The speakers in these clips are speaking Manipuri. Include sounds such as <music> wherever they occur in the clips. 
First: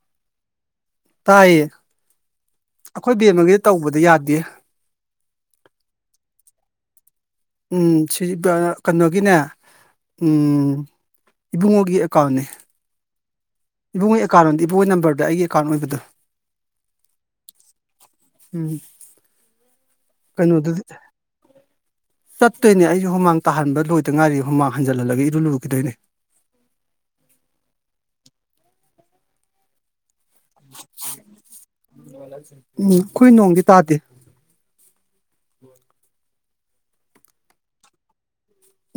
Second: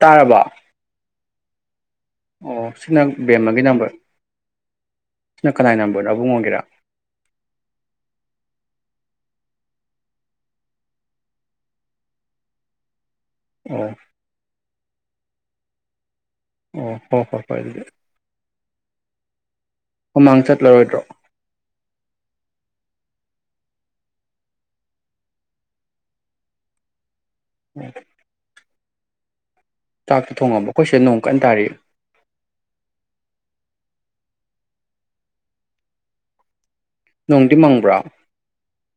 ꯇꯥꯔꯕ ꯇꯥꯏꯌꯦ ꯑꯣ ꯑꯣ ꯁꯤꯅ ꯑꯩꯈꯣꯏ ꯕꯦꯝꯃꯒꯤꯗꯤ ꯕꯦꯝꯃꯒꯤ ꯅꯝꯕꯔ ꯇꯧꯕꯗ ꯌꯥꯗꯦ ꯁꯤꯅ ꯀꯅꯥꯏ ꯅꯝꯕꯔꯅꯣ ꯑꯕꯨꯡꯉꯣ ꯒꯤꯔꯥ ꯎꯝ ꯁꯤꯗꯤ ꯄꯨꯔꯥ ꯀꯅꯣꯒꯤꯅꯦ ꯏꯕꯨꯡꯉꯣꯒꯤ ꯑꯦꯀꯥꯎꯟꯅꯦ ꯑꯣ ꯏꯕꯨꯡꯉꯣ ꯑꯦꯀꯥꯎꯟꯗꯤ ꯏꯕꯨꯡꯉꯣ ꯅꯝꯕꯔ ꯑꯩꯒꯤ ꯑꯦꯀꯥꯎꯟ ꯑꯣꯏꯕꯗꯣ ꯑꯣ ꯍꯣ ꯍꯣꯏ ꯍꯣꯏ ꯑꯗꯨꯗꯤ ꯎꯝ ꯍꯨꯃꯥꯡ ꯀꯩꯅꯣꯗꯨꯗꯤ ꯆꯠꯂꯔꯣꯏꯗ꯭ꯔꯣ ꯆꯠꯇꯣꯏꯅꯦ ꯑꯩꯁꯨ ꯍꯨꯃꯥꯡ ꯇꯥꯍꯟꯕ ꯂꯣꯏꯗ ꯉꯥꯏꯔꯤ ꯍꯨꯃꯥꯡ ꯍꯟꯖꯜꯍꯜꯂꯒ ꯏꯔꯨ ꯂꯨꯈꯤꯗꯣꯏꯅꯦ <inaudible> ꯆꯥꯛꯇꯤ ꯊꯣꯡꯉꯥꯕꯣ ꯑꯩꯈꯣꯏ ꯁꯤꯗ ꯅꯣꯡ ꯀꯟꯅ ꯇꯥꯔꯤ ꯎꯝ ꯑꯩꯈꯣꯏ ꯅꯣꯡꯗꯤ ꯇꯥꯗꯦ ꯅꯣꯡꯗꯤ ꯃꯪꯕ꯭ꯔ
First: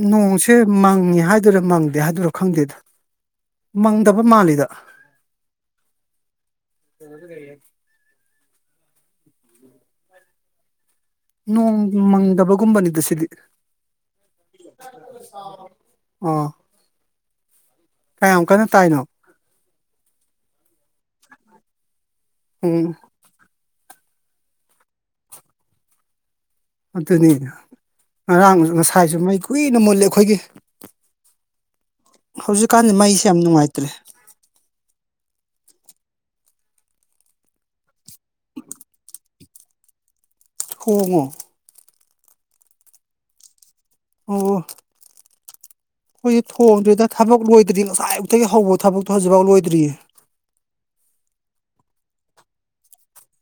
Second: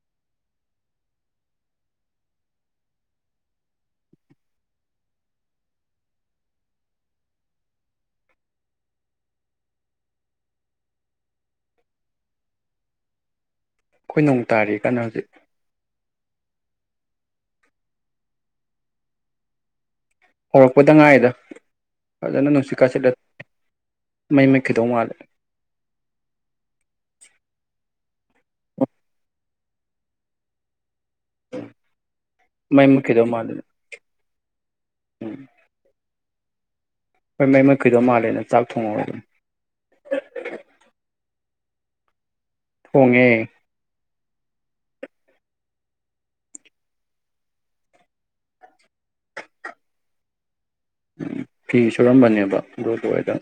ꯅꯣꯡꯁꯦ ꯃꯪꯉꯦ ꯍꯥꯏꯗꯣꯏꯔꯥ ꯃꯪꯗꯦ ꯍꯥꯏꯗꯔꯣ ꯈꯪꯗꯦꯗ ꯃꯪꯗꯕ ꯃꯥꯜꯂꯤꯗ ꯅꯣꯡ ꯃꯪꯗꯒꯨꯝꯕꯅꯤꯗ ꯁꯤꯗꯤ ꯑꯩꯈꯣꯏ ꯅꯣꯡ ꯇꯥꯔꯤ ꯀꯟꯅ ꯍꯧꯖꯤꯛ <inaudible> ꯑꯥ ꯀꯌꯥꯝ ꯀꯟꯅ ꯇꯥꯏꯅꯣ ꯍꯧꯔꯛꯄꯗ ꯉꯥꯏꯔꯤꯗ ꯐꯖꯅ ꯅꯨꯡꯁꯤꯠ ꯎꯝ ꯀꯁꯤꯠꯂꯦ ꯃꯩ ꯃꯨꯠꯈꯤꯗꯧ ꯃꯥꯜꯂꯦ ꯑꯗꯨꯅꯤ ꯉꯔꯥꯡ ꯉꯁꯥꯏꯁꯨ ꯃꯩ ꯀꯨꯏꯅ ꯃꯨꯂꯦ ꯑꯩꯈꯣꯏꯒꯤ ꯎꯝ ꯍꯧꯖꯤꯛꯀꯥꯟꯗꯤ ꯃꯩꯁꯦ ꯌꯥꯝ ꯅꯨꯡꯉꯥꯏꯇ꯭ꯔꯦ ꯍꯣꯏ ꯃꯩ ꯃꯨꯠꯈꯤꯗꯧ ꯃꯥꯜꯂꯦꯅ ꯆꯥꯛ ꯊꯣꯡꯍꯧꯔꯕꯅꯦ ꯊꯣꯡꯉꯣ ꯊꯣꯡꯉꯦ ꯑꯣꯑꯣ ꯑꯩꯈꯣꯏꯁꯦ ꯊꯣꯡꯗ꯭ꯔꯤꯗ ꯊꯕꯛ ꯂꯣꯏꯗ꯭ꯔꯤ ꯉꯁꯥꯏ ꯑꯌꯨꯛꯇꯒꯤ ꯍꯧꯕ ꯊꯕꯛꯇꯣ ꯍꯧꯖꯤꯛꯐꯥꯎ ꯂꯣꯏꯗ꯭ꯔꯤꯌꯦ ꯐꯤ ꯁꯨꯔꯝꯕꯅꯦꯕ ꯑꯗꯨꯑꯣꯢꯔꯗꯝ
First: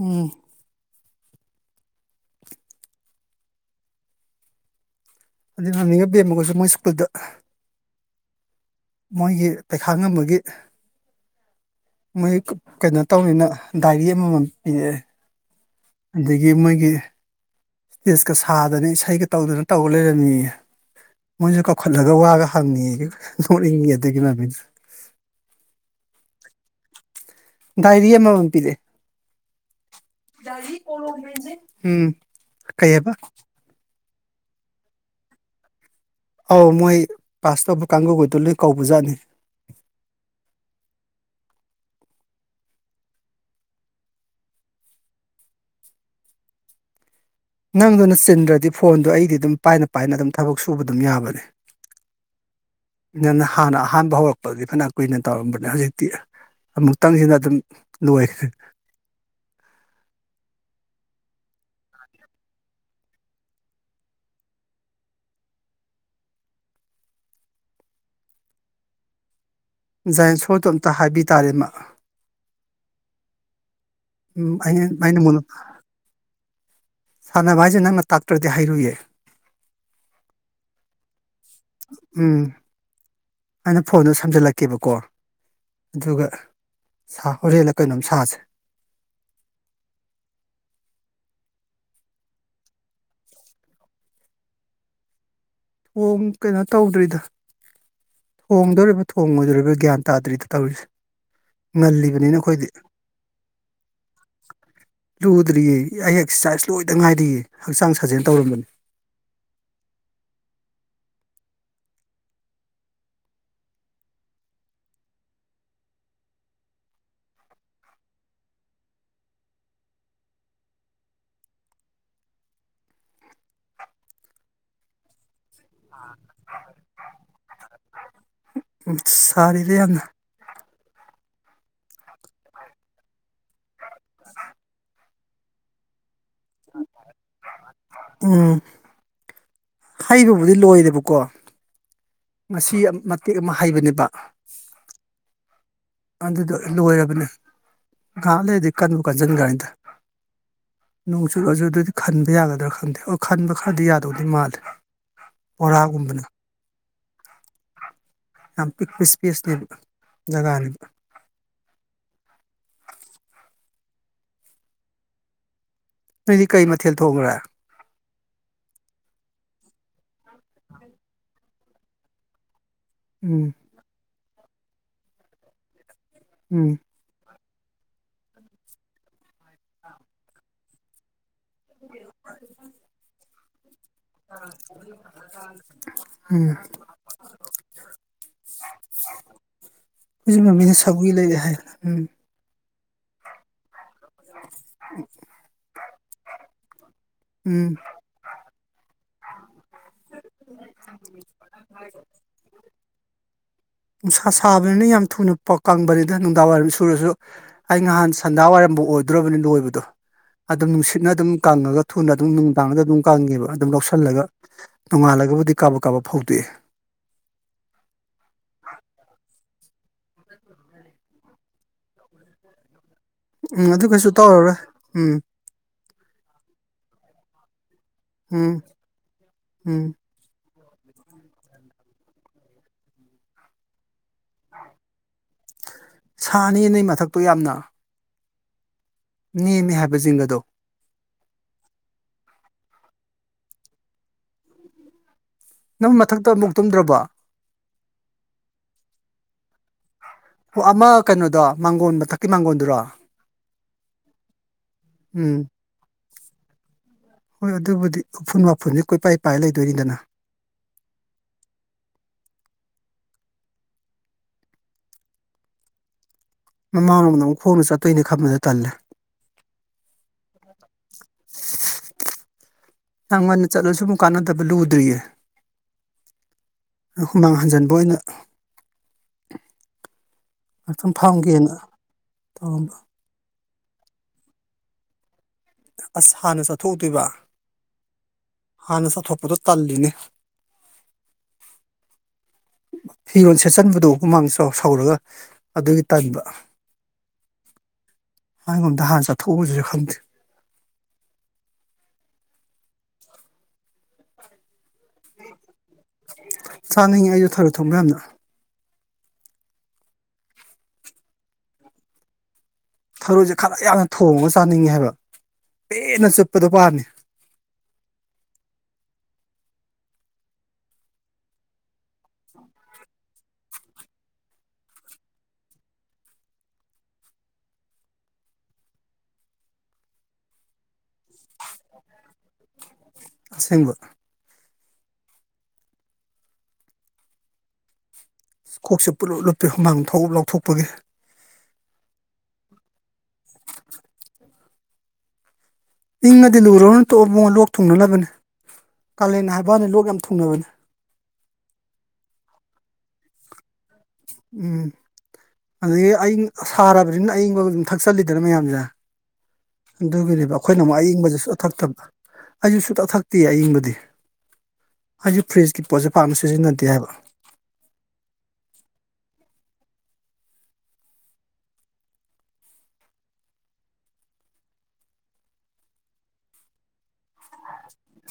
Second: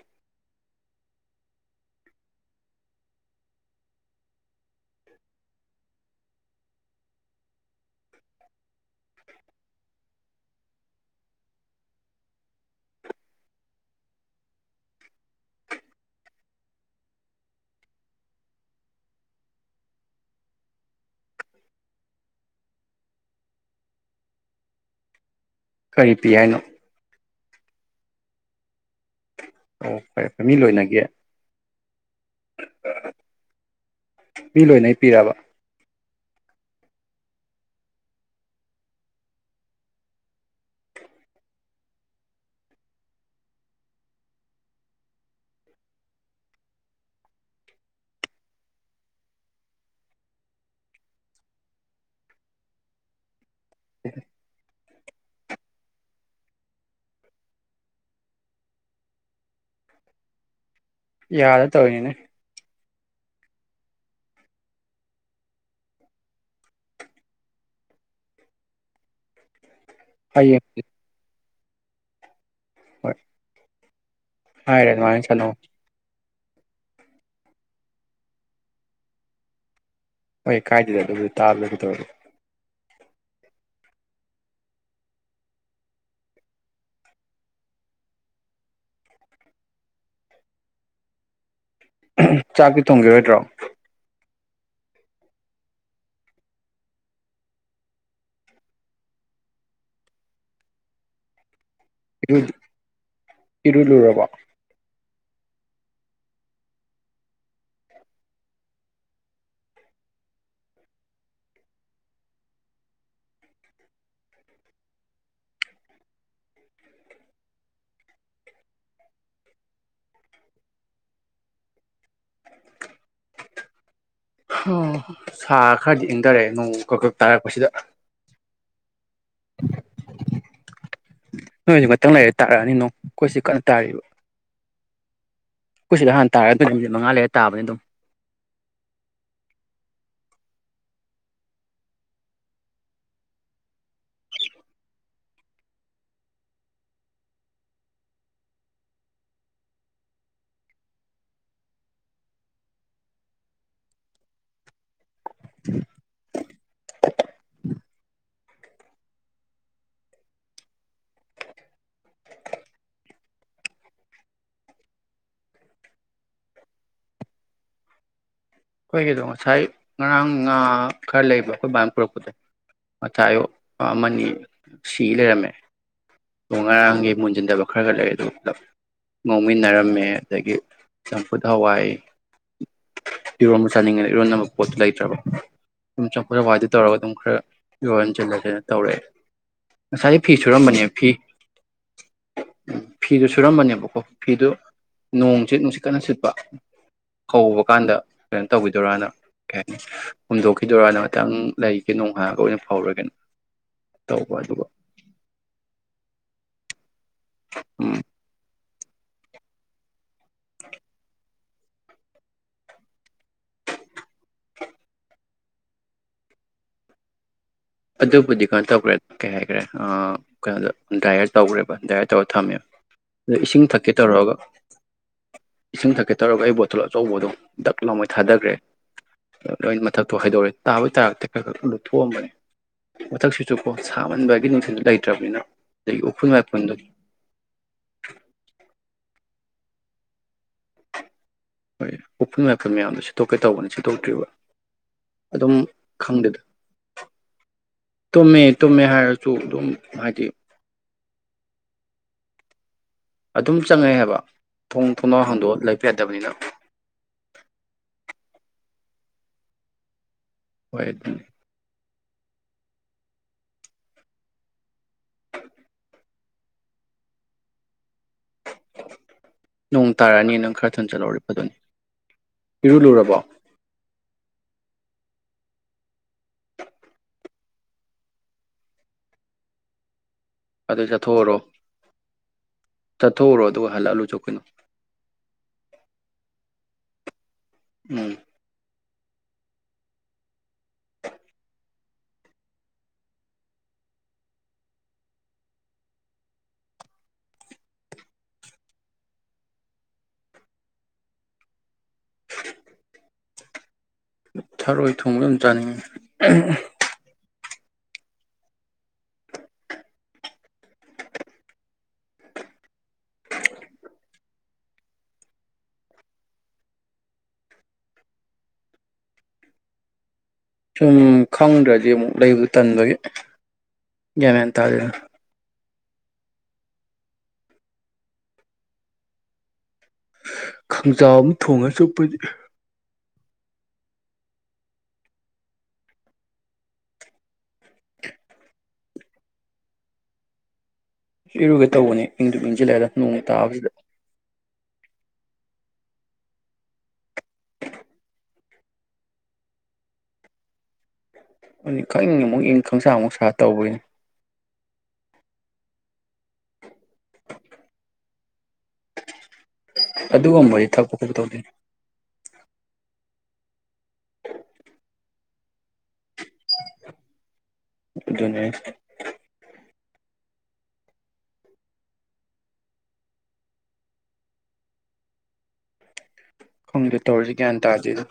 ꯎꯝ ꯑꯗꯨꯒ ꯅꯦ ꯕꯦꯝꯃꯍꯣꯏꯁꯨ ꯃꯣꯏ ꯁ꯭ꯀꯨꯜꯗ ꯃꯣꯏꯒꯤ ꯄꯩꯈꯥ ꯉꯝꯕꯒꯤ ꯃꯣꯏ ꯀꯩꯅꯣ ꯇꯧꯅꯤꯅ ꯗꯥꯏꯔꯤ ꯑꯃꯃꯝ ꯄꯤꯔꯑꯦ ꯑꯗꯒꯤ ꯃꯣꯏꯒꯤ ꯀꯩꯅꯣ ꯇꯧꯅꯤꯅ ꯗꯥꯢꯔꯤ ꯑꯃꯝꯃꯝ ꯄꯤꯔꯛꯑꯦ ꯑꯗꯒꯤ ꯏ꯭ꯁꯇꯦꯁ ꯀꯁꯥꯗꯅ ꯏꯁꯩꯒꯥ ꯇꯧꯗꯅ ꯇꯧ ꯂꯩꯔꯝꯃꯤ ꯃꯣꯏꯁꯨ ꯀꯧꯈꯠꯂꯒ ꯋꯥꯒ ꯍꯪꯉꯦꯌꯦ ꯅꯣꯛꯅꯤꯡꯉꯦ ꯑꯗꯨꯒꯤ ꯃꯃꯤꯡ ꯀꯔꯤ ꯄꯤ ꯍꯥꯏꯅꯣ ꯗꯥꯏꯔꯤ ꯑꯃ ꯃꯝ ꯄꯤꯔꯛꯑꯦ ꯑꯣ ꯐꯔꯦ ꯐꯔꯦ ꯃꯤ ꯗꯥꯢꯔꯤ ꯂꯣꯏꯅꯒꯦ ꯀꯣꯂꯣꯝ ꯄꯦꯟꯁꯤꯟ ꯎꯝ ꯀꯩꯑꯕ ꯃꯤ ꯂꯣꯏꯅ ꯄꯤꯔꯕ ꯑꯧ ꯃꯣꯏ ꯄꯥꯁ ꯇꯧꯕ ꯀꯥꯡꯕꯨ ꯉꯩ ꯗꯣ ꯂꯣꯏ ꯀꯧꯕꯖꯥꯠꯅꯤ ꯅꯪꯗꯨꯅ ꯆꯤꯟꯗ꯭ꯔꯗꯤ ꯐꯣꯟꯗꯣ ꯑꯩꯗꯤ ꯑꯗꯨꯝ ꯄꯥꯏꯅ ꯄꯥꯏꯅ ꯑꯗꯨꯝ ꯊꯕꯛ ꯁꯨꯕ ꯑꯗꯨꯝ ꯌꯥꯕꯅꯤ ꯅꯪꯅ ꯍꯥꯟꯅ ꯑꯍꯥꯟꯕ ꯍꯧꯔꯛꯄꯗꯗꯤ ꯐꯅ ꯀꯨꯏꯅ ꯇꯧꯔꯝꯕꯅꯦ ꯍꯧꯖꯤꯛꯇꯤ ꯑꯃꯨꯛꯇꯪꯁꯤꯅ ꯑꯗꯨꯝ ꯂꯣꯏꯈ꯭ꯔꯦ ꯌꯥꯗ ꯇꯧꯔꯤꯅꯤꯅꯦ ꯍꯌꯦꯡ ꯖꯥꯟꯅꯦꯁꯣꯔꯗꯣ ꯑꯝꯇ ꯍꯥꯏꯕꯤ ꯇꯥꯔꯦ ꯃꯥ ꯍꯣꯏ ꯎꯝ ꯍꯥꯏꯔꯦ ꯍꯌꯦꯡ ꯃꯥꯏꯅ ꯑꯗꯨꯃꯥꯏꯅ ꯃꯨꯟ ꯁꯥꯟꯅꯧ ꯁꯥꯟꯅꯕ ꯍꯥꯏꯁꯦ ꯅꯪꯅ ꯇꯥꯛꯇ꯭ꯔꯗꯤ ꯍꯩꯏꯔꯣꯢꯌꯦ ꯍꯣꯏ ꯀꯥꯏꯗꯗ ꯑꯗꯨꯕꯨ ꯇꯥꯛꯑ ꯂꯣꯢꯔꯦ ꯀꯩꯗꯧꯔꯒꯦ ꯎꯝ ꯑꯩꯅ ꯐꯣꯟꯗꯣ ꯁꯝꯖꯜꯒꯦꯕꯀꯣ ꯑꯗꯨꯒ ꯁꯥ ꯍꯣꯔꯦꯜꯂ ꯀꯩꯅꯣꯝ ꯁꯥꯁꯦ ꯆꯥꯛꯇꯤ ꯊꯣꯡꯒꯤ ꯔꯣꯢꯗꯔꯣ ꯇꯣꯡ ꯀꯩꯅꯣ ꯇꯧꯗ꯭ꯔꯤꯗ ꯊꯣꯡꯗꯣꯔꯤꯕ ꯊꯣꯡꯉꯣꯏꯗꯣꯔꯤꯕ ꯒ꯭ꯌꯥꯟ ꯇꯥꯗ꯭ꯔꯤꯗ ꯇꯧꯔꯤꯁꯦ ꯉꯜꯂꯤꯕꯅꯤꯅ ꯏꯔꯨꯗꯤ ꯑꯩꯈꯣꯏꯗꯤ ꯏꯔꯨꯂꯨꯔꯕꯣ ꯂꯨꯗ꯭ꯔꯤꯌꯦ ꯑꯩ ꯑꯦꯛꯁꯔꯁꯥꯏꯖ ꯂꯣꯏꯗ ꯉꯥꯏꯔꯤꯌꯦ ꯍꯛꯆꯥꯡ ꯁꯥꯖꯦꯜ ꯇꯧꯔꯝꯕꯅꯦ ꯑꯣ ꯁꯥ ꯈꯔꯗꯤ ꯏꯪꯗꯔꯦ ꯅꯣꯡ ꯀꯛ ꯀꯛ ꯇꯥꯔꯛꯄꯁꯤꯗ ꯎꯝ ꯁꯔꯤꯗ ꯌꯥꯝꯅ ꯅꯣꯏꯖꯣ ꯉꯥꯇꯪ ꯂꯩꯔꯦ ꯇꯥꯔꯛꯑꯅꯤ ꯅꯣꯡ ꯑꯩꯈꯣꯏꯁꯤ ꯀꯟꯅ ꯇꯥꯔꯤꯕ ꯈꯣꯢꯁꯤꯗ ꯍꯥꯟ ꯇꯥꯔꯗꯤ ꯃꯤꯅꯠ ꯃꯉꯥ ꯂꯩꯔ ꯇꯥꯕꯅꯦ ꯑꯗꯨꯝ ꯂꯣꯏ ꯂꯣꯏꯔꯦꯕꯀꯣ ꯉꯁꯤ ꯃꯇꯦꯛ ꯑꯃ ꯍꯥꯏꯕꯅꯦꯕ ꯑꯗꯨꯗꯣ ꯂꯣꯏꯔꯕꯅꯤ ꯉꯍꯥꯛ ꯂꯩꯔꯗꯤ ꯀꯟꯕꯨ ꯀꯟꯁꯤꯟꯈ꯭ꯔꯅꯤꯗ ꯅꯣꯡꯆꯨꯔꯁꯨ ꯑꯗꯨꯗꯤ ꯈꯟꯕ ꯌꯥꯒꯗ꯭ꯔꯥ ꯈꯪꯗꯦ ꯈꯟꯕ ꯈꯔꯗꯤ ꯌꯥꯗꯧꯗꯤ ꯃꯥꯜꯂꯦ ꯕꯣꯔꯥꯒꯨꯝꯕ ꯌꯥꯝ ꯄꯤꯛꯄ ꯢꯁꯄꯦꯁꯅꯦꯕ ꯖꯒꯥꯅꯤ ꯅꯣꯏꯗꯤ ꯀꯩ ꯃꯊꯦꯜ ꯊꯣꯡꯈ꯭ꯔꯦ ꯑꯩꯈꯣꯏ ꯒꯤꯗꯣ ꯉꯁꯥꯏ ꯉꯔꯥꯡ ꯉꯥ ꯈꯔ ꯂꯩꯕ ꯑꯩꯈꯣꯏ ꯕꯅꯥ ꯄꯨꯔꯛꯄꯗ ꯎꯝ ꯃꯆꯥꯌꯣꯛꯄ ꯑꯃ ꯅꯤ ꯁꯤꯂꯩꯔꯝꯃꯦ ꯇꯣ ꯎꯝ ꯉꯔꯥꯡꯒꯤ ꯃꯨꯟꯖꯟꯗꯕ ꯈꯔ ꯈꯔ ꯂꯩ ꯑꯗꯨ ꯄꯨꯂꯞ ꯉꯥꯎꯃꯤꯟꯅꯔꯝꯃꯦ ꯑꯗꯒꯤ ꯈꯨꯠ ꯊꯋꯥꯢ ꯏꯔꯣꯝꯕ ꯆꯠꯅꯤꯡꯉ ꯏꯔꯣꯟꯅꯕ ꯄꯣꯠꯇꯨ ꯂꯩꯇ꯭ꯔꯕ ꯑꯗꯨꯝ ꯆꯝꯐꯨꯠ ꯎꯝ ꯍꯋꯥꯢꯗꯨ ꯇꯧꯔꯒ ꯑꯗꯨꯝ ꯈꯔ ꯏꯔꯣꯜꯖꯤꯜꯂꯒꯦꯅ ꯇꯧꯔꯛꯑꯦ ꯉꯁꯥꯏꯒꯩ ꯐꯤ ꯑꯩꯈꯣꯏꯁꯨ ꯃꯃꯤꯅ ꯁꯨꯔꯝꯕꯅꯦ ꯐꯤ ꯁꯧꯒꯤ ꯂꯩꯔꯦ ꯍꯥꯏ ꯎꯝ ꯐꯤꯗꯨ ꯁꯨꯔꯝꯕꯅꯦꯕꯀꯣ ꯑꯣ ꯐꯤꯗꯣ ꯅꯣꯡꯁꯦ ꯅꯨꯡꯁꯤꯠ ꯀꯟꯅ ꯁꯤꯠꯄ ꯀꯧꯕ ꯎꯝ ꯀꯥꯟꯗ ꯔꯅ ꯀꯩ ꯍꯥꯏꯅꯤ ꯍꯨꯝꯗꯣꯛꯈꯤꯗꯣꯔꯥꯅ ꯈꯤꯇꯪ ꯂꯩꯒꯦ ꯅꯣꯡ ꯍꯥꯡꯉꯒ ꯑꯣꯏꯅ ꯐꯧꯔꯒꯦꯅ ꯅꯨꯡꯁꯥ ꯇꯧꯕ ꯑꯗꯨꯒ ꯁꯥꯕꯅꯤꯅ ꯌꯥꯝ ꯊꯨꯅ ꯀꯪꯕꯅꯤꯗ ꯅꯨꯡꯗꯥꯡ ꯋꯥꯏꯔꯝ ꯁꯨꯔꯁꯨ ꯑꯩ ꯎꯝ ꯅꯍꯥꯟ ꯁꯟꯗꯥ ꯋꯥꯏꯔꯝꯕꯧ ꯑꯣꯏꯗ꯭ꯔꯣꯕꯅꯤ ꯂꯣꯏꯕꯗꯣ ꯑꯗꯨꯝ ꯅꯨꯡꯁꯤꯠꯅ ꯑꯗꯨꯝ ꯀꯪꯉꯒ ꯊꯨꯅ ꯑꯗꯨꯝ ꯅꯨꯡꯗꯥꯡꯗ ꯑꯗꯨꯝ ꯀꯪꯉꯦꯕ ꯑꯗꯨꯝ ꯂꯧꯁꯜꯂ ꯁꯜꯂꯒ ꯅꯣꯡꯉꯥꯜꯂꯒꯕꯨꯗꯤ ꯀꯥꯕꯛ ꯀꯥꯕꯛ ꯐꯧꯗꯣꯛꯑꯦ ꯑꯗꯨꯕꯨꯗꯤ ꯀꯩꯅꯣ ꯇꯧꯒ꯭ꯔꯦ ꯀꯩ ꯍꯥꯏ ꯔꯦ ꯀꯩꯅꯣꯗ ꯗꯥꯏꯌꯔ ꯇꯧꯈ꯭ꯔꯦꯕ ꯗꯥꯏꯌꯔ ꯇꯧꯔꯒ ꯊꯝꯃꯦꯕ ꯑꯗ ꯏꯁꯤꯡ ꯎꯝ ꯑꯗꯨ ꯊꯛꯀꯦ ꯀꯩꯁꯨ ꯇꯧꯔꯒ ꯇꯧꯔꯔꯣꯏ ꯎꯝ ꯏꯁꯤꯡ ꯊꯛꯀꯦ ꯇꯧꯔꯒ ꯑꯩ ꯕꯣꯠ ꯇꯜ ꯑꯆꯧꯕꯗꯣ ꯗꯛ ꯂꯥꯎꯃꯩ ꯊꯥꯗꯒ꯭ꯔꯦ ꯎꯝ ꯂꯣꯏ ꯎꯝ ꯃꯊꯛꯇꯨ ꯍꯥꯏꯗꯣꯔꯛꯑꯦ ꯇꯥꯕꯨꯗꯤ ꯇꯥꯔꯛꯇꯦ ꯈꯔ ꯈꯔ ꯂꯨꯞꯊꯣꯛꯑꯝꯕꯅꯦ ꯃꯊꯛꯁꯤꯁꯨ ꯀꯣ ꯁꯥꯃꯟꯕꯒꯤ ꯅꯨꯡꯁꯤꯠꯁꯨ ꯂꯩꯇ꯭ꯔꯕꯅꯤꯅ ꯑꯗꯒꯤ ꯎꯐꯨꯜ ꯁꯥꯅꯤꯌꯦ ꯋꯥꯏꯐꯨꯜꯗꯣ ꯅꯣꯢ ꯃꯊꯛꯇꯣ ꯌꯥꯝꯅ ꯅꯦꯝꯃꯤ ꯍꯥꯏꯕ ꯖꯤꯡꯒꯗꯣ ꯍꯣꯏ ꯎꯐꯨꯜ ꯋꯥꯢꯐꯨꯜ ꯃꯌꯥꯝꯗꯣ ꯁꯤꯠꯇꯣꯛꯀꯦ ꯇꯧꯕꯅꯤ ꯁꯤꯠꯇꯣꯛꯇ꯭ꯔꯤꯕ ꯑꯗꯨꯝ ꯅꯪ ꯃꯊꯛꯇ ꯈꯪꯗꯦꯗ ꯑꯃꯨꯛ ꯇꯨꯝꯗ꯭ꯔꯕꯣ ꯇꯨꯝꯃꯦ ꯇꯨꯝꯃꯦ ꯍꯥꯏꯔꯁꯨ ꯑꯗꯨꯝ ꯍꯥꯏꯗꯤ ꯍꯣ ꯑꯃ ꯀꯩꯅꯣꯗꯣ ꯃꯥꯡꯒꯣꯟ ꯃꯊꯛ ꯀꯤ ꯃꯥꯡꯒꯣꯟꯗꯨꯔꯣ ꯑꯗꯨꯝ ꯆꯪꯉꯦ ꯍꯥꯏꯕ ꯊꯣꯡ ꯊꯣꯡꯅꯥꯎ ꯎꯝ ꯍꯥꯡꯗꯣꯛꯑ ꯂꯩꯕ ꯌꯥꯗꯕꯅꯤꯅ ꯍꯣꯏ ꯑꯗꯨꯕꯨꯗꯤ ꯎꯐꯨꯟ ꯋꯥꯢꯐꯨꯟꯗꯤ ꯀꯣꯏꯄꯥꯏ ꯄꯥꯏ ꯂꯩꯗꯣꯏꯅꯤꯗꯅ <unintelligible> ꯃꯃꯥꯡ ꯂꯣꯝꯗ ꯑꯃꯨꯛ ꯈꯣꯡꯅ ꯆꯠ ꯇꯩꯢꯅꯤ ꯈꯟꯕꯗ ꯇꯜꯂꯦ ꯆꯟ ꯆꯜꯍꯧꯔꯗꯤ ꯐꯗꯧꯅꯤ ꯏꯔꯨꯂꯨꯔꯕꯣ ꯐꯠꯇꯕ ꯂꯨꯗ꯭ꯔꯤꯌꯦ ꯍꯨꯃꯥꯡ ꯍꯟꯖꯟꯕ ꯑꯣꯏꯅ ꯑꯗꯨ ꯉꯥꯛꯇꯪ ꯆꯠꯊꯣꯛꯎꯔꯣ ꯐꯥꯝꯒꯦꯅ ꯇꯧꯔꯝꯕ ꯆꯠꯊꯣꯛꯎꯔꯣ ꯑꯗꯨꯒ ꯍꯜꯂꯛ ꯑꯒ ꯂꯨꯖꯧ ꯀꯩꯅꯣ ꯑꯁ ꯍꯥꯟꯅ ꯆꯠꯊꯣꯛꯎꯗꯣꯏꯕ ꯎꯝ ꯍꯥꯟꯅ ꯆꯥꯊꯣꯛꯄꯗꯣ ꯇꯜꯂꯤꯅꯦ ꯐꯤꯔꯣꯟ ꯁꯦꯠꯆꯟꯕꯗꯣ ꯍꯨꯃꯥꯡ ꯁꯧꯔꯒ ꯑꯗꯨꯒꯤ ꯇꯟꯕ ꯍꯥꯢꯒꯨꯝꯗ ꯍꯥꯟ ꯆꯠꯊꯣꯛꯎꯖꯤꯔꯥ ꯈꯪꯗꯦ <unintelligible> ꯊꯔꯣꯏ ꯊꯣꯡꯕꯗꯨꯝ ꯆꯥꯅꯤꯡꯉꯤ <inaudible> ꯊꯣꯡꯒꯥꯟꯗ ꯊꯔꯣꯏꯖꯦ ꯈꯔ ꯌꯥꯝꯅ ꯊꯣꯡꯉꯒ ꯆꯥꯅꯤꯡꯉꯦ ꯍꯥꯏꯕ ꯄꯦꯟꯅ ꯆꯨꯠꯄꯗꯣ ꯄꯥꯝꯃꯤ ꯁꯨꯝ ꯈꯪꯗ꯭ꯔꯗꯤ ꯑꯃꯨꯛ ꯂꯩꯕꯗꯨ ꯇꯟꯕꯒꯤ ꯒ꯭ꯌꯥꯟ ꯃꯦꯟ ꯇꯥꯗꯦꯅ ꯈꯪꯖꯥꯎ ꯑꯃ ꯊꯣꯡꯉꯒ ꯆꯨꯞꯄꯗꯤ ꯑꯁꯦꯡꯕ ꯀꯣꯛꯁꯦ ꯄꯨꯂꯨꯞ ꯂꯨꯞꯄꯦ ꯍꯨꯃꯥꯡ ꯊꯣꯛ ꯂꯧꯊꯣꯛꯄꯒꯤ ꯏꯔꯨꯒꯦ ꯇꯧꯕꯅꯦ ꯏꯪꯖꯨ ꯏꯪꯁꯜꯂꯛꯑꯦꯗ ꯅꯣꯡ ꯇꯥꯕꯁꯤꯗ ꯏꯪꯉꯗꯤ ꯂꯨꯨꯔꯨꯅꯨ ꯇꯣꯛꯑꯣ ꯃꯣ ꯂꯣꯛ ꯊꯨꯡꯅꯕꯅꯤ ꯀꯥꯂꯦꯟꯅꯦ ꯍꯥꯏꯕꯩ ꯋꯥꯅꯤ ꯂꯣꯛ ꯌꯥꯝ ꯊꯨꯡꯅꯕꯅꯤ ꯑꯗꯨ ꯈꯪꯪ ꯏꯪ ꯃꯨꯛ ꯏꯪ ꯈꯪꯁꯥ ꯑꯃꯨꯛ ꯁꯥ ꯇꯧꯕꯩꯅꯦ ꯎꯝ ꯑꯗꯒꯤ ꯑꯌꯤꯡ ꯁꯥꯔꯕꯅꯤꯅ ꯑꯌꯤꯡꯕ ꯑꯗꯨꯝ ꯊꯛꯆꯜꯂꯤꯗꯅ ꯃꯌꯥꯝꯖꯦ ꯑꯗꯨꯒꯤꯅꯦꯕ ꯑꯩꯈꯣꯏꯅ ꯑꯗꯨꯒꯨꯝꯕꯗꯤ ꯊꯛꯄ ꯈꯣꯠꯄ ꯑꯏꯪꯕꯁꯦ ꯇꯧꯗꯦ ꯁꯨꯡꯊꯛ ꯊꯛꯇꯝ ꯑꯩꯁꯨꯨ ꯁꯨꯊꯛ ꯊꯛꯇꯦ ꯑꯏꯪꯕꯗꯤ ꯑꯩꯖꯦ ꯐꯔꯤꯖꯀꯤ ꯄꯣꯠꯁꯦ ꯄꯥꯝ ꯁꯤꯖꯤꯟꯅꯗꯦ ꯍꯥꯏꯕ ꯑꯗꯨꯅꯦ ꯈꯪꯗꯦ ꯇꯧꯔꯤꯁꯤ ꯒ꯭ꯌꯥꯟ ꯇꯥꯗꯦꯗ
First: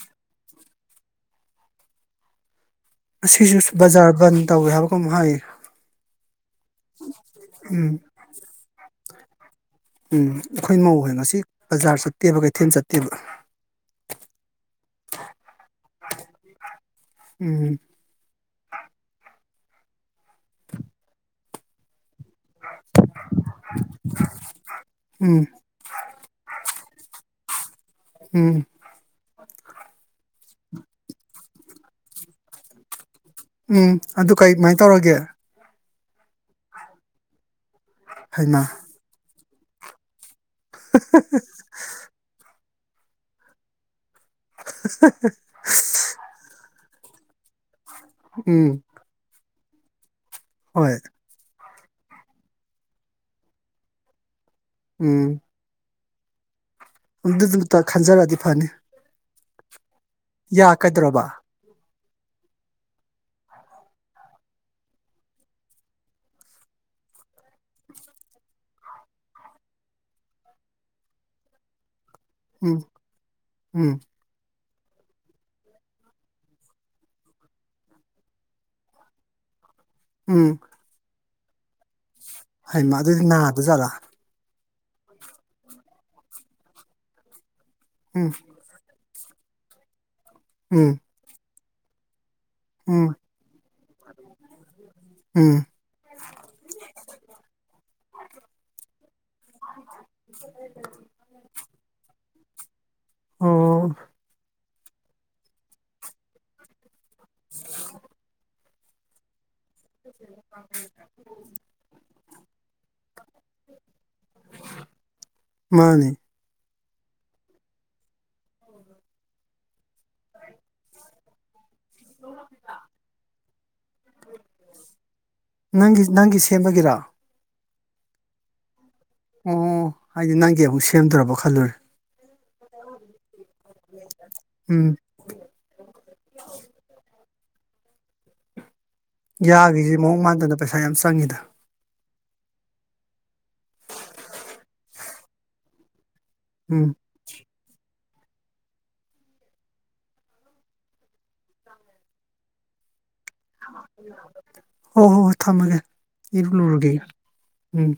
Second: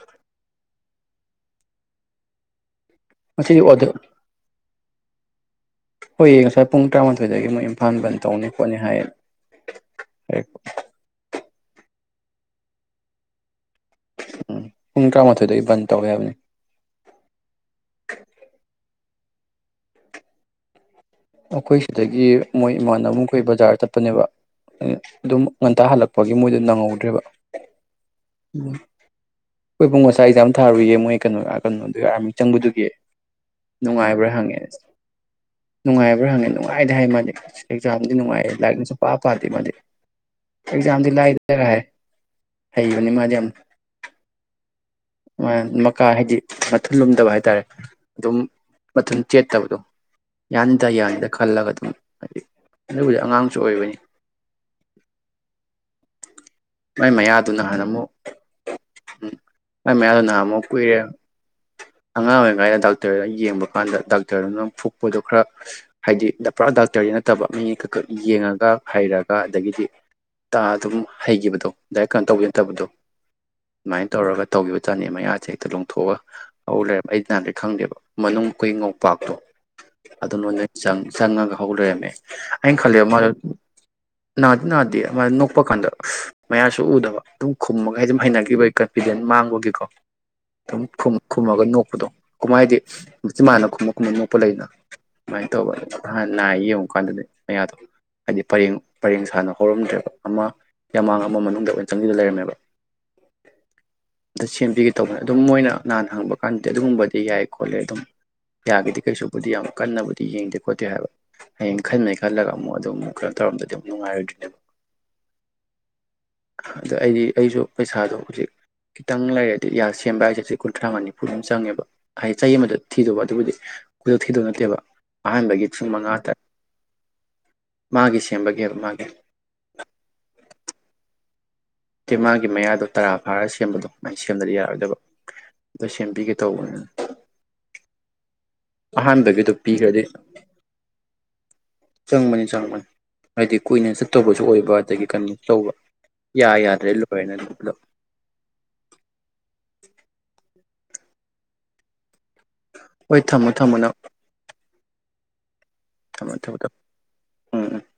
ꯉꯁꯤ ꯉꯁꯤꯁꯨ ꯑꯣꯗ ꯕꯖꯥꯔ ꯕꯟ ꯇꯧꯋꯦ ꯍꯥꯏꯕ ꯀꯩꯅꯣꯝ ꯍꯥꯏꯌꯦ ꯍꯣꯏꯌꯦ ꯉꯁꯥꯏ ꯄꯨꯡ ꯇꯔꯥꯃꯥꯊꯣꯏꯗꯒꯤ ꯃꯣꯏ ꯏꯝꯐꯥꯜ ꯎꯝ ꯕꯟ ꯇꯧꯅꯤ ꯈꯣꯠꯅꯤ ꯍꯥꯏꯌꯦ ꯎꯝ ꯑꯩꯈꯣꯏ ꯃꯧ ꯍꯣꯏ ꯉꯁꯤ ꯕꯖꯥꯔ ꯆꯠꯇꯦꯕ ꯀꯩꯊꯦꯜ ꯆꯠꯇꯦꯕ ꯎꯝ ꯄꯨꯨꯡ ꯇ꯭ꯔꯥꯃꯊꯣꯏꯗꯒꯤ ꯕꯟ ꯇꯧꯋꯦ ꯍꯥꯢꯕꯅꯦ ꯎꯝ ꯑꯈꯣꯏ ꯁꯤ ꯑꯗꯒꯤ ꯃꯣꯏ ꯏꯃꯥꯟꯅꯕꯈꯣꯏ ꯕꯖꯥꯔ ꯆꯠꯄꯅꯦꯕ ꯎꯝ ꯑꯗꯨꯝ ꯉꯟꯇꯥ ꯍꯜꯂꯛꯄꯒꯤ ꯃꯣꯏꯗꯣ ꯅꯪꯍꯧꯗ꯭ꯔꯦꯕ ꯎꯝ ꯑꯩꯈꯣꯏ ꯄꯨꯡ ꯉꯁꯥꯏ ꯑꯦꯛꯖꯥꯝ ꯊꯥꯔꯨꯏꯌꯦ ꯃꯣꯏ ꯀꯩꯅꯣ ꯀꯩꯅꯣ ꯑꯗꯨꯒ ꯑꯥꯔꯃꯤ ꯆꯪꯕꯗꯨꯒꯤ ꯎꯝ ꯑꯗꯨ ꯀꯩꯃꯥꯏ ꯇꯧꯔꯒꯦ ꯅꯨꯡꯉꯥꯏꯕ꯭ꯔ ꯍꯪꯉꯦ ꯅꯨꯡꯉꯥꯏꯗ ꯍꯥꯏ ꯃꯥꯗꯤ ꯑꯦꯛꯖꯥꯝꯗꯤ ꯅꯨꯡꯉꯥꯏ ꯍꯩꯃ ꯂꯥꯏꯔꯤꯛꯅ ꯁꯨꯛꯄꯥ ꯄꯥꯗꯦ <unintelligible> ꯑꯦꯛꯖꯥꯝꯗꯤ ꯂꯥꯢꯗ ꯐꯥꯢ ꯍꯩꯕꯅꯤ ꯃꯥꯗꯤ ꯌꯥꯝꯅ ꯃꯀꯥ ꯍꯥꯏꯗꯤ ꯊꯜꯂꯨꯝꯗꯕ ꯍꯥꯏꯇꯥꯔꯦ ꯑꯗꯨꯝ ꯎꯝ ꯃꯥꯊꯟ ꯆꯦꯠ ꯇꯕꯗꯣ ꯌꯥꯅꯤꯗ ꯍꯣꯏ ꯌꯥꯅꯤꯗ ꯈꯜꯂꯒ ꯑꯗꯨꯝ ꯍꯥꯏꯗꯤ ꯑꯗꯨꯕꯨꯗꯤ ꯑꯉꯥꯡꯁꯨ ꯑꯣꯏꯔꯩꯅꯦ ꯎꯝ ꯃꯥꯏ ꯑꯗꯨ ꯃꯌꯥꯗꯨ ꯗꯨꯇ ꯅꯍꯥꯟ ꯈꯟꯖꯔꯛꯗꯤ ꯐꯅꯤ ꯃꯥꯢ ꯃꯌꯥꯗꯣ ꯅꯍꯥꯟ ꯃꯨꯛ ꯀꯨꯏꯔꯦ ꯌꯥꯔꯛꯀꯗ꯭ꯔꯕ ꯑꯉꯥꯡ ꯑꯣꯏꯔꯤꯉꯩꯗ ꯗꯥꯛꯇꯔꯅ ꯌꯦꯡꯕ ꯀꯥꯟꯗ ꯗꯥꯛꯇꯔꯗꯨꯅ ꯐꯨꯛꯄꯗꯣ ꯈꯔ ꯍꯥꯏꯗꯤ ꯄꯨꯔꯥ ꯗꯥꯛꯇꯔꯗꯤ ꯅꯠꯇꯕ ꯃꯤ ꯈꯛ ꯈꯛ ꯌꯦꯡꯉꯒ ꯍꯩꯔꯒ ꯑꯗꯒꯤꯗꯤ ꯇꯥ ꯑꯗꯨꯝ ꯍꯩꯒꯤꯕꯗꯣ ꯗꯥꯏꯔꯦꯛ ꯀꯩꯅꯣ ꯇꯧꯒꯦ ꯎꯝ ꯅꯠꯇꯕꯗꯣ ꯎꯝ ꯑꯗꯨꯃꯥꯏꯅ ꯇꯧꯔꯒ ꯇꯧꯒꯤꯕ ꯆꯥꯅꯦ ꯃꯌꯥꯁꯦ ꯍꯦꯛꯇ ꯂꯣꯡꯊꯣꯛꯑꯒ ꯍꯧ ꯂꯩꯔ ꯑꯩꯗꯤ ꯅꯍꯥꯈꯩ ꯈꯪꯗꯦꯕ ꯃꯅꯨꯡ ꯈꯣꯢ ꯉꯧꯄꯥꯛꯇꯣ ꯑꯗꯣ ꯅꯣꯏ ꯎꯝ ꯅꯣꯏ ꯆꯥꯡ ꯆꯪꯉꯒ ꯍꯧꯂꯩꯏꯔꯝꯃꯦ ꯑꯩꯅ ꯍꯩꯃ ꯈꯟꯂꯦ ꯑꯗꯨꯗꯤ ꯃꯗꯣ ꯅꯥꯗꯖꯥꯠꯂꯥ ꯅ ꯑꯗꯨ ꯅꯗꯦ ꯑꯃ ꯅꯣꯛꯄ ꯀꯥꯟꯗ ꯃꯌꯥꯁꯨ ꯎꯗꯕ ꯑꯗꯨꯝ ꯈꯨꯝꯃꯒꯩ ꯑꯗꯨꯝ ꯎꯝ ꯍꯩꯅꯅꯒꯤꯕ ꯑꯩ ꯐꯤꯗꯦꯠ ꯃꯥꯡ ꯕꯨꯗꯦꯀꯣ ꯑꯗꯨꯝ ꯎꯝ ꯈꯨꯝ ꯈꯨꯝꯃꯥꯒ ꯅꯣꯛ ꯄꯗꯣ ꯀꯨꯝ ꯍꯥꯏꯗꯤ ꯎꯝ ꯃꯆꯤꯟ ꯃꯥꯟꯗꯣ ꯈꯨꯝꯃ ꯈꯨꯝꯃ ꯉꯣꯛꯄ ꯂꯩꯗꯅ ꯑꯃꯥꯏꯅ ꯎꯝ ꯇꯧꯕ ꯅꯍꯥꯟ ꯅꯥꯏꯌꯦ ꯌꯦꯡꯉꯨꯀꯥꯟꯗꯗꯤ ꯃꯌꯥꯗꯣ ꯍꯥꯏꯗꯤ ꯄꯔꯦꯡ ꯄꯔꯦꯡ ꯁꯥꯥꯟꯅ ꯍꯧꯔꯝꯗ꯭ꯔꯦꯕ ꯑꯃ ꯌꯥꯝꯃꯥꯡ ꯑꯃ ꯃꯅꯨꯡꯗ ꯑꯣꯏꯅ ꯆꯪꯖꯤꯟꯂ ꯂꯩꯔꯝꯃꯦꯕ ꯑꯣ ꯑꯗ ꯁꯦꯝꯕꯤꯒꯦ ꯇꯧꯕꯅꯦ ꯑꯗꯨ ꯃꯣꯏꯅ ꯅꯍꯟ ꯍꯪꯕ ꯀꯥꯟꯗꯗꯤ ꯑꯗꯨꯒꯨꯝꯕꯗꯤ ꯌꯥꯏ ꯈꯣꯠꯂꯦ ꯑꯗꯨꯝ ꯌꯥꯒꯤꯗꯤ ꯀꯩꯁꯨꯕꯨꯗꯤ ꯌꯥꯝ ꯀꯟꯅꯕꯨꯗꯤ ꯌꯦꯡꯗꯦ ꯈꯣꯠꯇꯦ ꯍꯥꯏꯕ ꯍꯌꯦꯡ ꯈꯟꯉꯩ ꯈꯜꯂꯒ ꯑꯃꯨꯛ ꯑꯗꯨꯝꯛ ꯀꯩꯅꯣ ꯇꯧꯔꯝꯗꯗꯤ ꯑꯃꯨꯛ ꯅꯨꯡꯉꯥꯏꯔꯣꯏꯗ꯭ꯣꯏꯅꯦꯕ ꯃꯥꯅꯤ ꯑꯗꯩ ꯑꯩꯗꯤ ꯑꯩꯖꯨ ꯄꯩꯁꯥꯗꯣ ꯍꯧꯖꯤꯛ ꯈꯤꯇꯪ ꯂꯩꯔꯗꯤ ꯌꯥ ꯁꯦꯝꯕ ꯍꯥꯏꯁꯦ ꯆꯍꯤ ꯀꯨꯟꯊ꯭ꯔꯥ ꯅꯤꯐꯨꯗꯨꯝ ꯆꯪꯉꯦꯕ ꯍꯥꯏꯗꯤ ꯆꯍꯤ ꯑꯃꯗ ꯊꯤꯗꯧꯕ ꯑꯗꯨꯕꯨꯗꯤ ꯈꯨꯗꯛ ꯊꯤꯗꯧ ꯅꯠꯇꯦꯕ ꯑꯍꯥꯟꯕꯒꯤ ꯄꯨꯡ ꯅꯪꯒꯤ ꯃꯉꯥ ꯇ ꯅꯪꯒꯤ ꯁꯦꯝꯕꯒꯤꯔꯣ ꯃꯥꯒꯤ ꯁꯦꯝꯕꯒꯤ ꯍꯥꯢꯕ ꯃꯥꯒꯤ ꯑꯣ ꯍꯥꯏꯗꯤ ꯅꯪꯒꯤ ꯑꯃꯨꯛ ꯁꯦꯝꯗ꯭ꯔꯣꯕ ꯈꯜꯂꯨꯔꯦ ꯇꯦ ꯃꯥꯒꯤ ꯃꯌꯥꯗꯣ ꯇꯔꯥ ꯐꯥꯔ ꯁꯦꯝꯕꯗꯣ ꯑꯗꯨꯃꯥꯏꯅ ꯁꯦꯝꯗꯗꯤ ꯎꯝ ꯌꯥꯔꯣꯏꯗꯕ ꯑꯗꯨꯗ ꯁꯦꯝꯕꯤꯒꯦ ꯇꯧꯕꯅꯦ ꯌꯥꯒꯤꯁꯦ ꯄꯤꯈ꯭ꯔꯗꯤ ꯃꯑꯣꯡ ꯃꯥꯟꯗꯅ ꯄꯩꯁꯥ ꯌꯥꯝ ꯆꯪꯉꯤꯗ ꯆꯪꯕꯅꯤ ꯆꯪꯕꯅꯤ ꯍꯥꯏꯗꯤ ꯀꯨꯏꯅ ꯆꯠꯇꯧꯕꯁꯨ ꯑꯣꯏꯕ ꯑꯗꯒꯤ ꯀꯩꯅꯣ ꯇꯧꯕ ꯌꯥ ꯎꯝ ꯌꯥꯗ꯭ꯔꯦ ꯂꯣ ꯍꯥꯏꯅ ꯄꯨꯂꯞ ꯍꯣꯏ ꯊꯝꯃꯣ ꯊꯝꯃꯣ ꯅꯪ ꯍꯣ ꯍꯣ ꯍꯣꯏ ꯊꯝꯃꯒꯦ ꯊꯝꯃꯣ ꯊꯝꯃꯣ ꯊꯝꯃꯣ ꯏꯔꯨꯂꯨꯔꯨꯒꯦ ꯎꯝ